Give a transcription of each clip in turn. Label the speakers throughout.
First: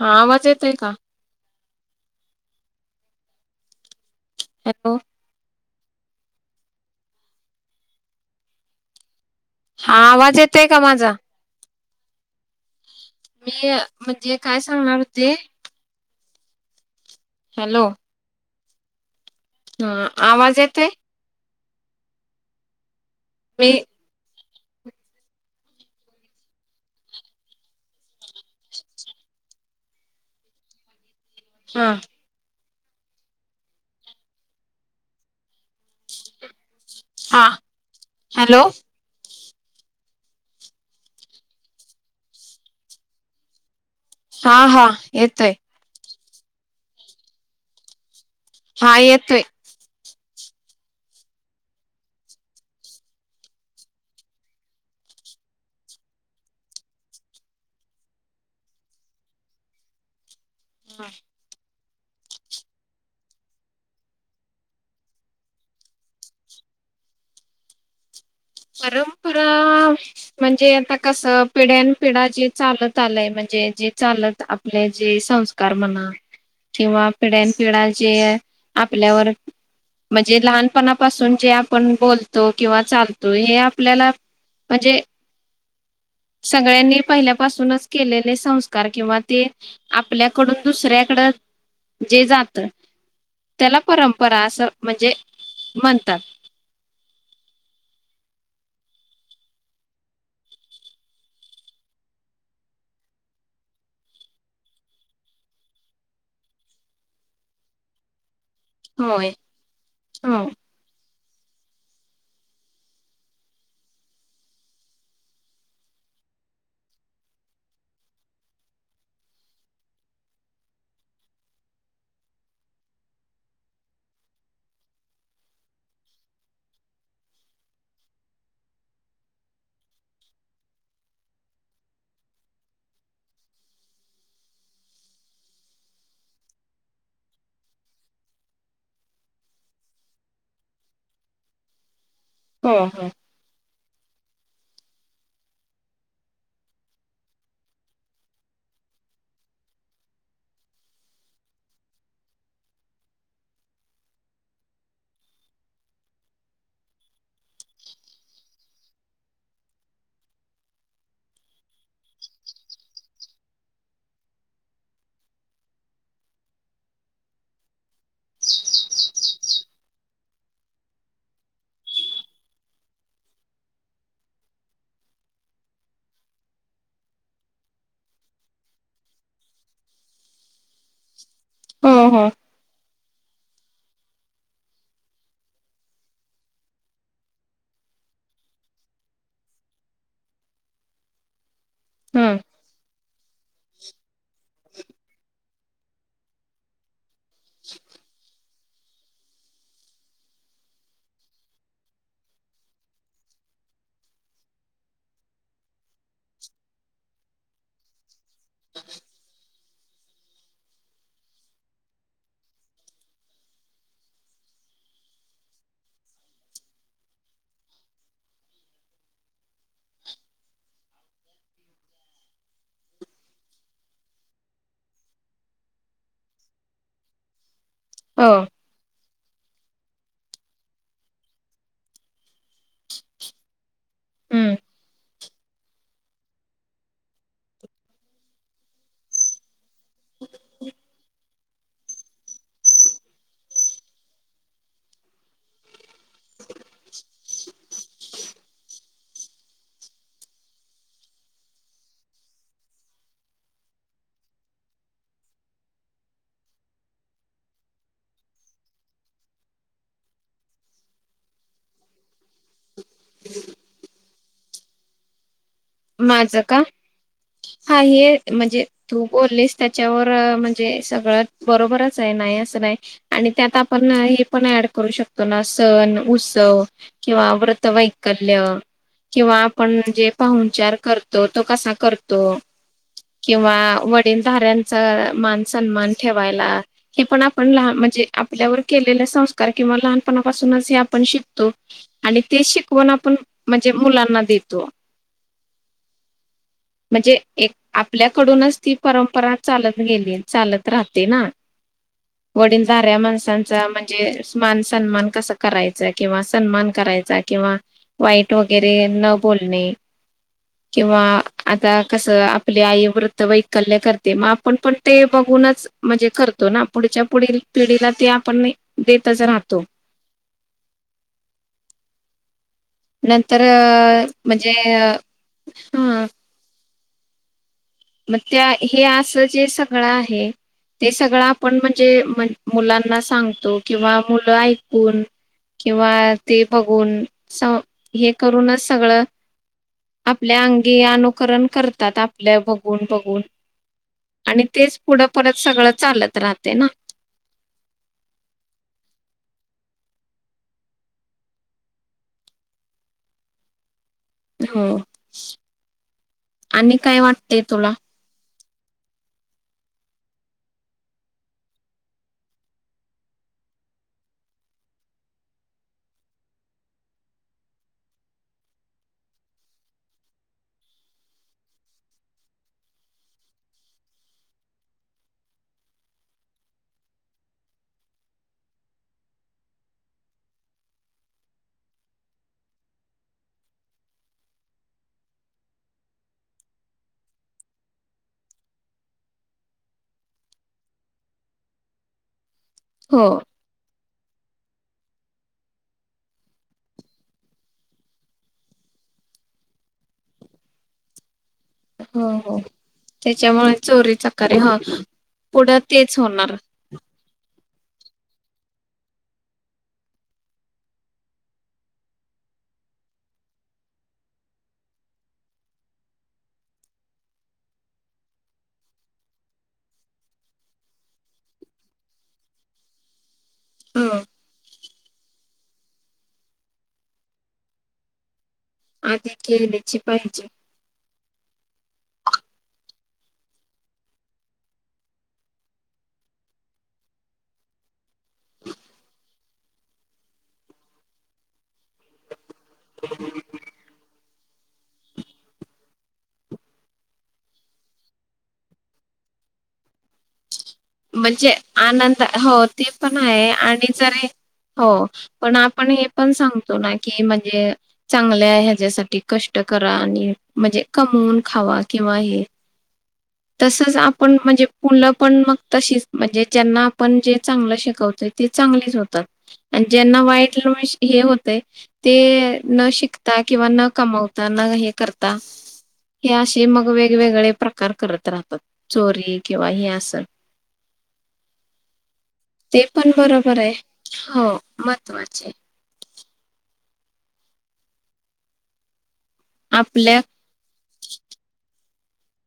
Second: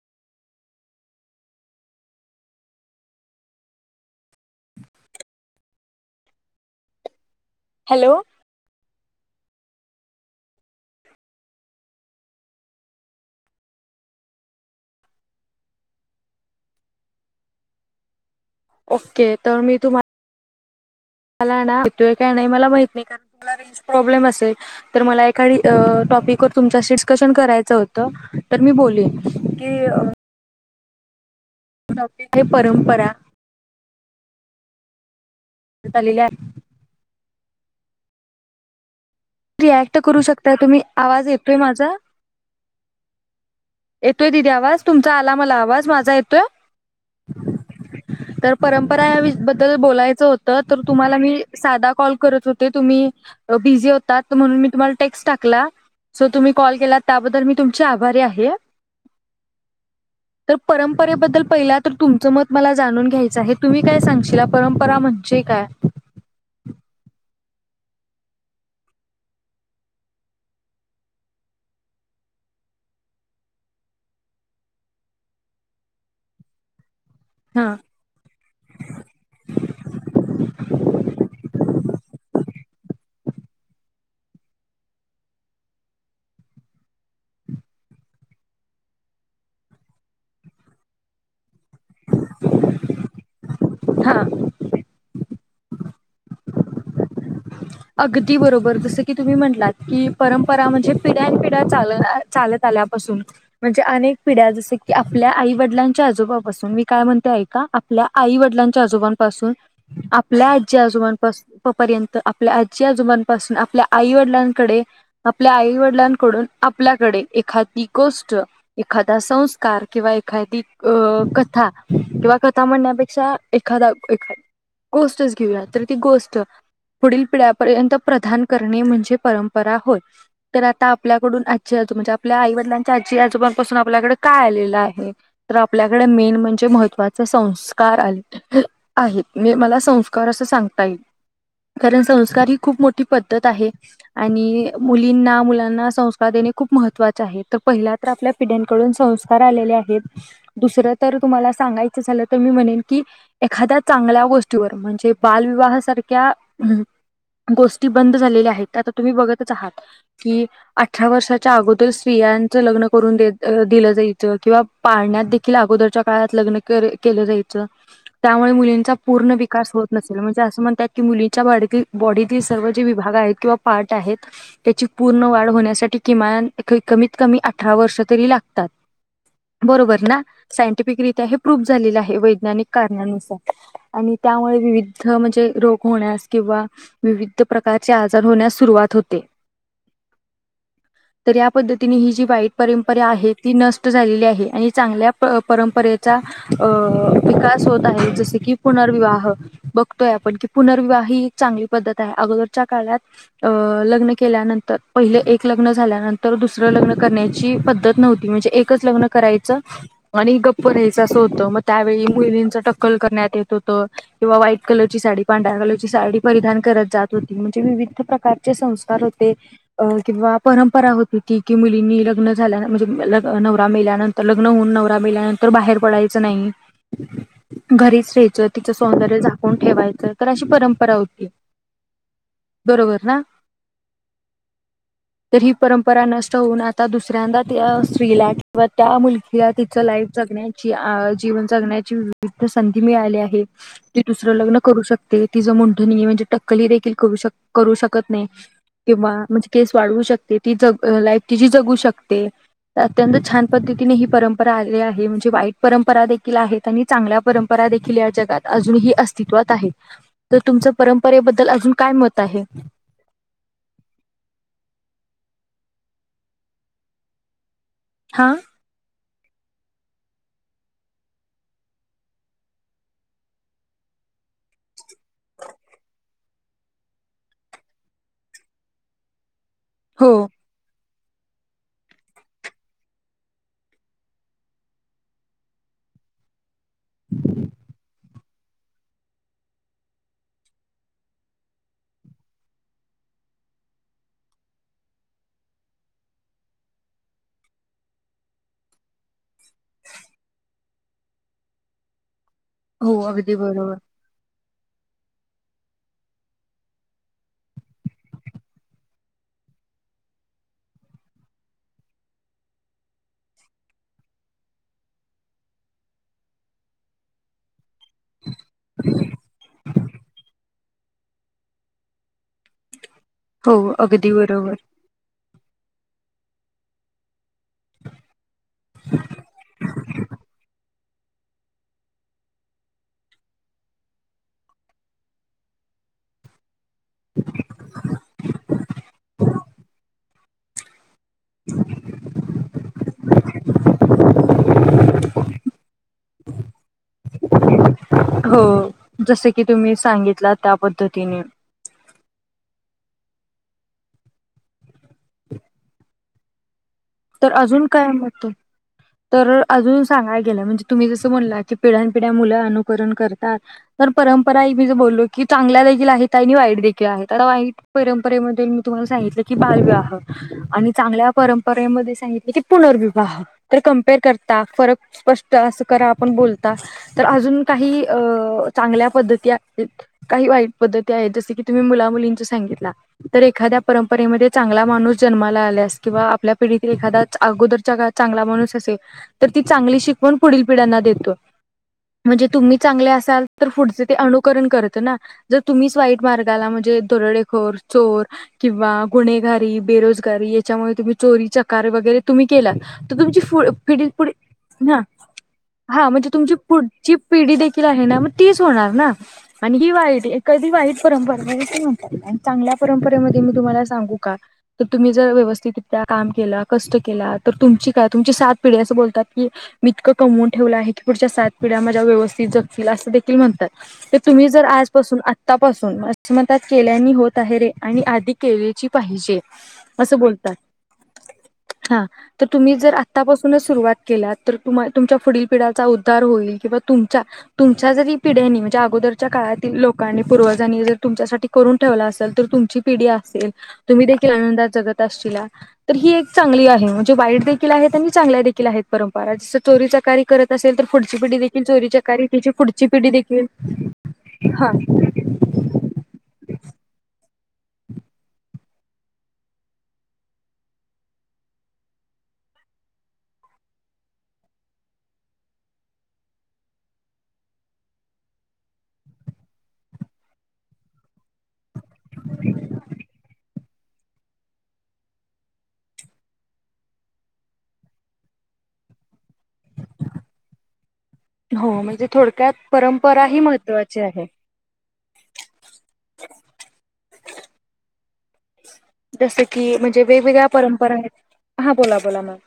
Speaker 1: हा आवाज येत आहे का हॅलो
Speaker 2: हॅलो
Speaker 1: हा आवाज येतय का माझा मी म्हणजे काय सांगणार होते हॅलो
Speaker 2: ओके तर मी तुम्हा
Speaker 1: हा आवाज येतोय?
Speaker 2: काय नाही मला माहित नाही कारण तुम्हाला रें
Speaker 1: मी
Speaker 2: प्रॉब्लेम असेल तर मला एखा टॉपिकवर तुमच्यास डिस्कशन करायचं होतं तर मी बोललीन की
Speaker 1: हा
Speaker 2: की परंपरा तलीला
Speaker 1: हा हॅलो
Speaker 2: रिॲक्ट करू शकताय तुम्ही आवाज येतोय माझा येतोय दीदी
Speaker 1: हा
Speaker 2: आवाज
Speaker 1: हा
Speaker 2: तुमचा आला
Speaker 1: येतोय
Speaker 2: मला आवाज माझा येतोय तर
Speaker 1: हा
Speaker 2: परंपरा
Speaker 1: येतोय.
Speaker 2: याल बोलायचं होत तर तुम्हाला मी साधा कॉल करत होते तुम्ही बिझी म्हणून मी तुम्हाला टेक्स्ट टाकला सो तुम्ही कॉल केलात त्याबद्दल मी तुमचे आभारी आहे
Speaker 1: [unintelligible]
Speaker 2: तर परंपरेबद्दल पहिला तर तुमचं मत मला जाणून घ्यायचं आहे तुम्ही काय सांगशील परंपरा म्हणजे काय
Speaker 1: परंपरा म्हणजे आता कस पिढ्यान पिढा जे चालत आलाय म्हणजे जे चालत आप जे संस्कार म्हणा किंवा पिढ्यान
Speaker 2: हा.
Speaker 1: पिढ्या जे आपल्यावर म्हणजे लहानपणापासून जे आपण बोलतो किंवा चालतो त हे आपल्याला म्हणजे सगळ्यांनी पहिल्यापासूनच केलेले संस्कार किंवा ते आपल्याकडून दुसऱ्याकडं जे जात त्याला
Speaker 2: हा
Speaker 1: परंपरा असं म्हणजे म्हणतात
Speaker 2: अगदी बरोबर जसं की तुम्ही म्हटलात की परंपरा म्हणजे पिढ्यानपिढ्या चालणार चालत आल्यापासून म्हणजे अनेक पिढ्या जस की आपल्या आई वडिलांच्या आजोबापासून मी काय म्हणते ऐ का आपल्या आई वडिलां
Speaker 1: होय.
Speaker 2: आजोबांपासून
Speaker 1: हो.
Speaker 2: आपल्या आजी आजोबापर्यंत आपल्या आजी आजुबांपासून आपल्या आई वडिलांकडे आपल्या आई वडिलांकडून आपल्याकडे एखादी गोष्ट एखादा संस्कार किंवा एखादी अ कथा किंवा कथा म्हणण्यापेक्षा एखादा एखा गोष्टच घेऊया तर ती गोष्ट पुढील पिढ्यापर्यंत प्रधान करणे म्हणजे परंपरा होय तर आता आपल्याकडून आजी आजू म्हणजे आपल्या आई वडलांच्या आजी आजोबांपासून आपल्याकडे काय आलेलं आहे तर आपल्याकडे मेन म्हणजे महत्त्वाचे संस्कार आले आहेत मी मला संस्कार असं सांगता येईल कारण संस्कार ही
Speaker 1: हो
Speaker 2: खूप मोठी
Speaker 1: हो.
Speaker 2: पद्धत आहे आणि मुलींना मुलांना संस्कार देणे खूप महत्त्वाचे आहे तर पहिल्या आपल्या पिढ्यांकडून संस्कार आलेले आहेत दुसरं तर तुम्हाला सांगायचं झालं तर मी म्हणेन की एखाद्या चांगल्या गोष्टीवर म्हणजे बालविवाहासारख्या अ गोष्टी बंद झालेल्या आहेत आता तुम्ही बघतच आहात की अठरा वर्षाच्या अगोदर स्त्रियांचं लग्न करून दिलं जायचं किंवा पाळण्यात देखील अगोदरच्या काळात लग्न के केलं जायचं त्यामुळे मुलींचा पूर्ण विकास होत नसेल म्हणजे असं म्हणतात की मुली बॉडीतील सर्व जे विभाग आहेत किंवा पार्ट आहेत त्याची पूर्ण वाढ होण्यासाठी किमान कमीत कमी अठरा वर्ष तरी लागतात बरोबर ना सायंटिफिकरीित्या हे प्रूफ
Speaker 1: हो
Speaker 2: झालेला आहे
Speaker 1: हो.
Speaker 2: वैज्ञानिक कारणानुसार आणि त्यामुळे विविध म्हणजे रोग होण्यास किंवा विविध प्रकारचे आजार होण्यास सुरुवात होते तर या पद्धतीने ही जी
Speaker 1: हं.
Speaker 2: बाईट परंपरा आहे ती नष्ट झालेली आहे आणि चांगल्या परंपरेचा विकास होत आहे जसे की पुनर्विवाह बघतोय आपण की पुनर्विवाह ही एक चांगली पद्धत आहे अगोदरच्या काळात अ लग्न केल्यानंतर पहिलं एक लग्न झाल्यानंतर दुसरं लग्न करण्याची पद्धत नव्हती म्हणजे एकच लग्न करायचं आणि गप्प रहायचं असं होतं मग त्यावेळी मुलींच टक्कल करण्यात येत होतं किंवा व्हाईट कलरची साडी पांढ्या कलरची साडी परिधान करत जात होती म्हणजे विविध प्रकारचे संस्कार होते अ किंवा परंपरा होती. कि की मुलींनी लग्न झाल्या म्हणजे अ नवरा मेल्यानंतर लग्न होऊन नवरा मेल्यानंतर बाहेर पडायचं नाही.
Speaker 1: [inaudible]
Speaker 2: घरीच
Speaker 1: हो.
Speaker 2: रहायचं, तिचं सौंदर्य झाकून ठेवायचं कारण अशी परंप परा होती. बरोबर ना?
Speaker 1: हम्म.
Speaker 2: तर ही परंपरा नष्ट होऊन आता दुसऱ्यांदा त्या स्त्रीला किंवा त्या मुलगी ति तिच लाईफ जगण्याची, आ जीवन जगण्याची [unintelligible] संधी मिळाली आहे. ती दुसरं लग्न करू शकते, तिज मुन म्हणजे टक्कली देखील करू शक करू शकत नाही. किंवा म्हणजे केस वाढवू शकते ती ज लाईफ तिची जगू शकते. अत्यंत छान पद्धतीने ही परंपरा आली आहे म्हणजे वाईट परंपरा देखील आहेत. चांगल्या परंपरा देखील या जगात अजूनही अस्तित्वात आहेत. तर तुमचं परंपरेबद्दल अजून काय मत आहे?
Speaker 1: माझं का? हा हे म्हणजे तू बोललीस त्याच्यावर म्हणजे सगळं बरोबरच आहे नाही असं नाही. आणि त्यात आपण हे पण ऍड करू शकतो ना सण, उत्सव किंवा व्रतवैकल्य किंवा आपण जे
Speaker 2: हो
Speaker 1: पाहून विचार करतो तो कसा करतो? किंवा वडीलधाऱ्यांचा मान सन्मान ठेवायला हे पण आपण लहान म्हणजे आपल्यावर केलेले संस्कार किंवा लहानपणापासूनच हे आपण शिकतो. आणि ते शिकवण आपण म्हणजे मुलांना देतो. म्हणजे एक आपल्याकडूनच ती परंपरा चालत गेली आणि चालत राहते ना. वडीलधाऱ्या
Speaker 2: हो अगदी
Speaker 1: माणसांचा
Speaker 2: बरोबर.
Speaker 1: म्ह जे स्मान सन्मान कसां करायचा किंवा सन्मान करायचा किंवा वाईट वगैरे न बोलणे. किंवा आता कसं आपली आई व्रतवैकल्य करते, मग आपण पण ते बघूनच म्हणजे करतो ना, पुढच्या पुढील पिढीला ते आपण नाई देतच राहतो. नंतर
Speaker 2: हो अगदी
Speaker 1: म्हणजे
Speaker 2: बरोबर
Speaker 1: हम्म मग त्या हे असं जे सगळं आहे ते सगळं आपण म्हणजे मन् मुलांना सांगतो किंवा मुलं ऐकून किंवा ते बघून स हे करूनच सगळं आपल्या अंगी अनु करण करतात. आपल्या बघ न बघून आणि तेच पुढं परत सगळं चालत राहते ना?
Speaker 2: हो जसं की तुम्ही सांगितला त्या पद्धतीने.
Speaker 1: हो. आणि काय वाटतेय तुला?
Speaker 2: थांब [unintelligible] तर अजून सांगाय गेलं म्हणजे तुम्ही जसं म्हणला की पिढ्यापिढ्या मुलं अनुकरण करतात. तर परंपरा एक मीच बोललो की चांगल्या देखील आहेत आणि वाईट देखील आहे. आता वाईट परंपरेमध्ये मी तुम्हाला सांगितलं की बालविवाह आणि चांगल्या परंप रेमध्ये सांगितले की पुनर्विवाह. तर कम्पेअर करता फरक स्पष्ट असं करा आपण बोलता तर अजून काही अ चांगल्या पद्धती आहेत. काही वाईट पद्धती आहेत जस की तुम्ही मुला मुलींच सांगितला. तर एखाद्या परंपरेमध्ये चांगला माणूस जन्माला आल्यास किंवा आपल्या पिढीतील एखादाच अगोदरच्या काळात चांगला माणूस असे तर ती चांगली शिकवण पुढील पिढ्यांना देतो. म्हणजे तुम्ही चांगले
Speaker 1: हो
Speaker 2: असाल तर पुढचे ते अनुकरण करतं ना. जर तुम्हीच वाईट मार्गाला म्हणजे दरोडेखोर, चोर किंवा गुन्हेगारी बेरोजगारी याच्यामुळे तुम्ही चोरीच्या कार वगैरे
Speaker 1: हो
Speaker 2: तुम्ही
Speaker 1: हो
Speaker 2: केला तर तुमची पुढ
Speaker 1: त्याच्यामुळे
Speaker 2: पिढी
Speaker 1: चोरीचा
Speaker 2: पुढी
Speaker 1: कार्य ह
Speaker 2: हां
Speaker 1: पुढं
Speaker 2: हा
Speaker 1: तेच
Speaker 2: म्हणजे
Speaker 1: होणार
Speaker 2: तुमची पुढची पिढी देखील आहे ना मग तीच होणार ना आणि ही वाईट एखादी वाईट परंपरा म्हणजे ते म्हणत्यात ना चांगल्या परंपरेमध्ये मी तुम्हाला सांगू का तर तुम्ही जरा व्यवस्थित त्या काम केला कष्ट केला तर तुमची काय तुमची सात पिढी असं बोलतात की मी इतकं कमवून ठेवलं आहे की पुढच्या सात पिढ्या माझ्या व्यवस्थित जगतील असं दे ते म्हणतात तर
Speaker 1: हम्म
Speaker 2: तुम्ही जर आजपासून आत तपासून म्हणतात केल्याने होत आहे रे आणि आधि केलेची
Speaker 1: आधी
Speaker 2: पाहिजे
Speaker 1: केलीची
Speaker 2: असं
Speaker 1: पाहिजे
Speaker 2: बोलतात हा तर तुम्ही जर आत्तापासूनच सुरुवात केलात तर तुम्हा तुमच्या पुढील पिढ्याचा उद्धार होईल किंवा तुमच्या तुमच्या जरी पिढ्यांनी म्हणजे अगोदरच्या काळातील लोकांनी पूर्वजांनी जर तुमच्यासाठी करून ठेवलं असलं तर तुम ची पिढी असेल तुम्ही देखिल आनंदात जगत असशीला तर ही एक चांगली आहे म्हणजे वाईट देखील आहेत आणि चांगल्या देखील आहेत परंपरा जसं चोरीचा कार करत असेल तर पुढची पिढी
Speaker 1: म्हणजे
Speaker 2: देखील चोरी
Speaker 1: आनंद
Speaker 2: चकारी तिची
Speaker 1: हो ते
Speaker 2: पुढची पिढी
Speaker 1: पण
Speaker 2: देखील
Speaker 1: आहे आणि जरी
Speaker 2: हा
Speaker 1: हो पण आपण हे पण सांगतो ना की म्हणजे चांगले आहे ह्याच्यासाठी कष्ट करा आणि म्हणजे कमवून खावा किंवा हे तसंच आपण म्हणजे मुलं पण मग तशीच म्हणजे ज्यांना आपण जे चांगलं शिकवतोय ते चांगलीच होतात आणि ज्यांना वाईट हे होतंय ते न शिकता किंवा न कमवता न हे करता हे असे मग वेगवेगळे प्रकार करत राहतात चोरी किंवा हे असं
Speaker 2: हो म्हणजे थोडक्यात
Speaker 1: ते
Speaker 2: परंपरा ही महत्त्वाची आहे
Speaker 1: त्वाचे
Speaker 2: जसं की म्हणजे
Speaker 1: आपल्या
Speaker 2: वेगवेगळ्या परंपरा आहेत ह हा बोला बोला मॅम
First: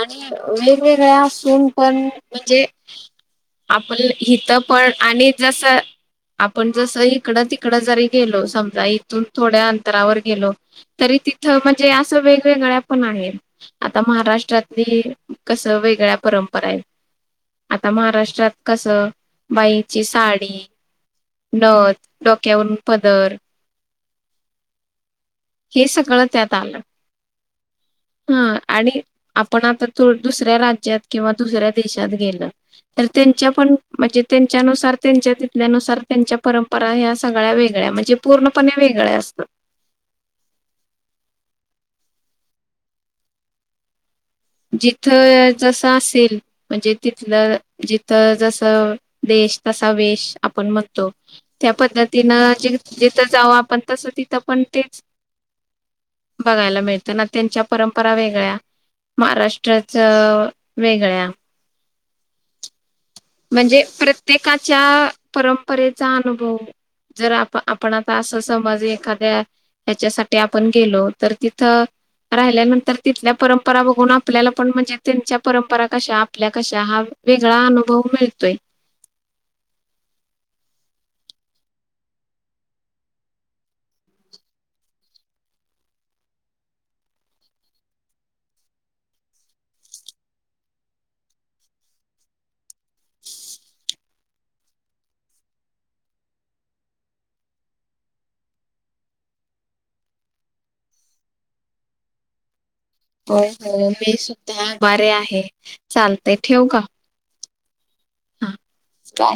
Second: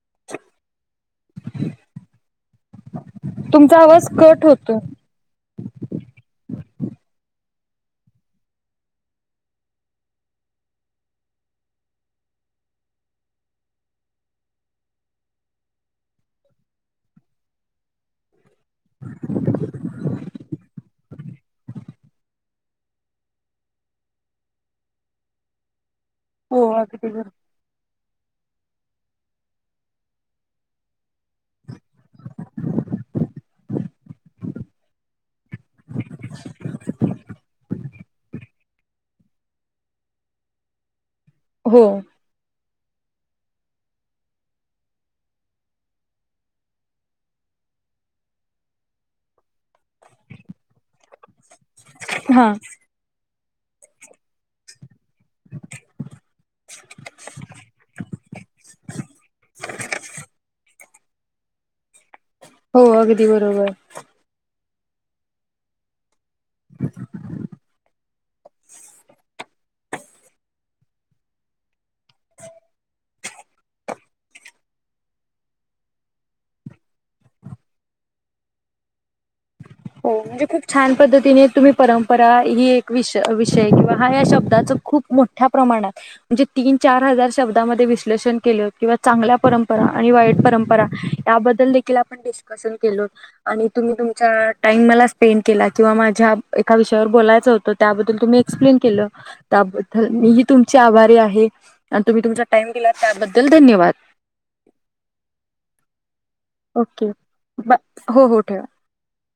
Speaker 1: आणि वेगवेगळ्या पण म्हणजे
Speaker 2: तुमचा
Speaker 1: आपण
Speaker 2: आवाज कट
Speaker 1: हिथं
Speaker 2: होतो.
Speaker 1: पण आणि जस आपण जसं इकडं तिकडं जरी गेलो समजा इथून थोड्या अंतरावर गेलो. तरी तिथ म्हणजे असं वेगवेगळ्या पण आहेत आता महाराष्ट्र हाली कसं वेगळ्या परंपरा आहेत आता महाराष्ट्रात कस बाईची साडी नथ डोक्यावरून पदर हे सगळं त्यात
Speaker 2: हो
Speaker 1: आलं
Speaker 2: अगदी बरोबर.
Speaker 1: हा आणि आपण आताो दुसऱ्या राज्यात किंवा दुसऱ्या देशात गेल तर त्यांच्या पण म्हणजे त्यांच्यानुसार त्यांच्या त्यानुसार त्यांच्या परंपरा ह्या सगळ्या वेगळ्या म्हणजे पूर्णपणे वेगळ्या असतात.
Speaker 2: हो.
Speaker 1: जिथं जसं असेल म्हणजे तिथलं जिथं जसा देश तसा वेश आपण म्हणतो. त्या
Speaker 2: हा
Speaker 1: पद्धतीनं जे जिथं जाव आपण तसं तिथं पण तेच बघायला मिळतं ना त्यांच्या परंपरा वेगळ्या महाराष्ट्राचं वेगळ्या
Speaker 2: हो अगदी बरोबर.
Speaker 1: म्हणजे प्रत्येकाच्या परंपरेचा अनुभव जर आप आपण आता असं समज एखाद्या ह्याच्यासाठी आपण गेलो तर तिथ राहिल्यानंतर तिथल्या पर परंपरा बघून आपल्याला पण म्हणजे त्यांच्या परंपरा कशा आपल्या कशा हा वेगळा अनुभव मिळतोय.
Speaker 2: हो म्हणजे खूप छान पद्धतीने तुम्ही परंपरा ही एक वि विषय किंवा हा या शब्दाच खूप मोठ- मोठ्या प्रमाणात म्हणजे तीन चार हजार शब्दामध्ये विश्लेषण केलं किंवा चांगल्या परंपरा आणि वाईट परंपरा त्याबद्दल देखील आपण डिस्कशन केलो आणि तुम्ही तुमच्या टाईम मला स्पेंड केला किंवा माझ्या एका विषयावर बोलायचं होतं त्याबद्दल तुम्ही एक्सप्लेन केलं. त्याबद्दल मी ही तुमची आभारी आहे आणि तुम्ही तुमचा टाइम दिला
Speaker 1: होय
Speaker 2: त्याबद्दल
Speaker 1: हो
Speaker 2: धन्यवाद.
Speaker 1: मी बरे आहे चालते ठेवू का.
Speaker 2: ओके. हो हो
Speaker 1: हा.
Speaker 2: ठेवा.
Speaker 1: बाय.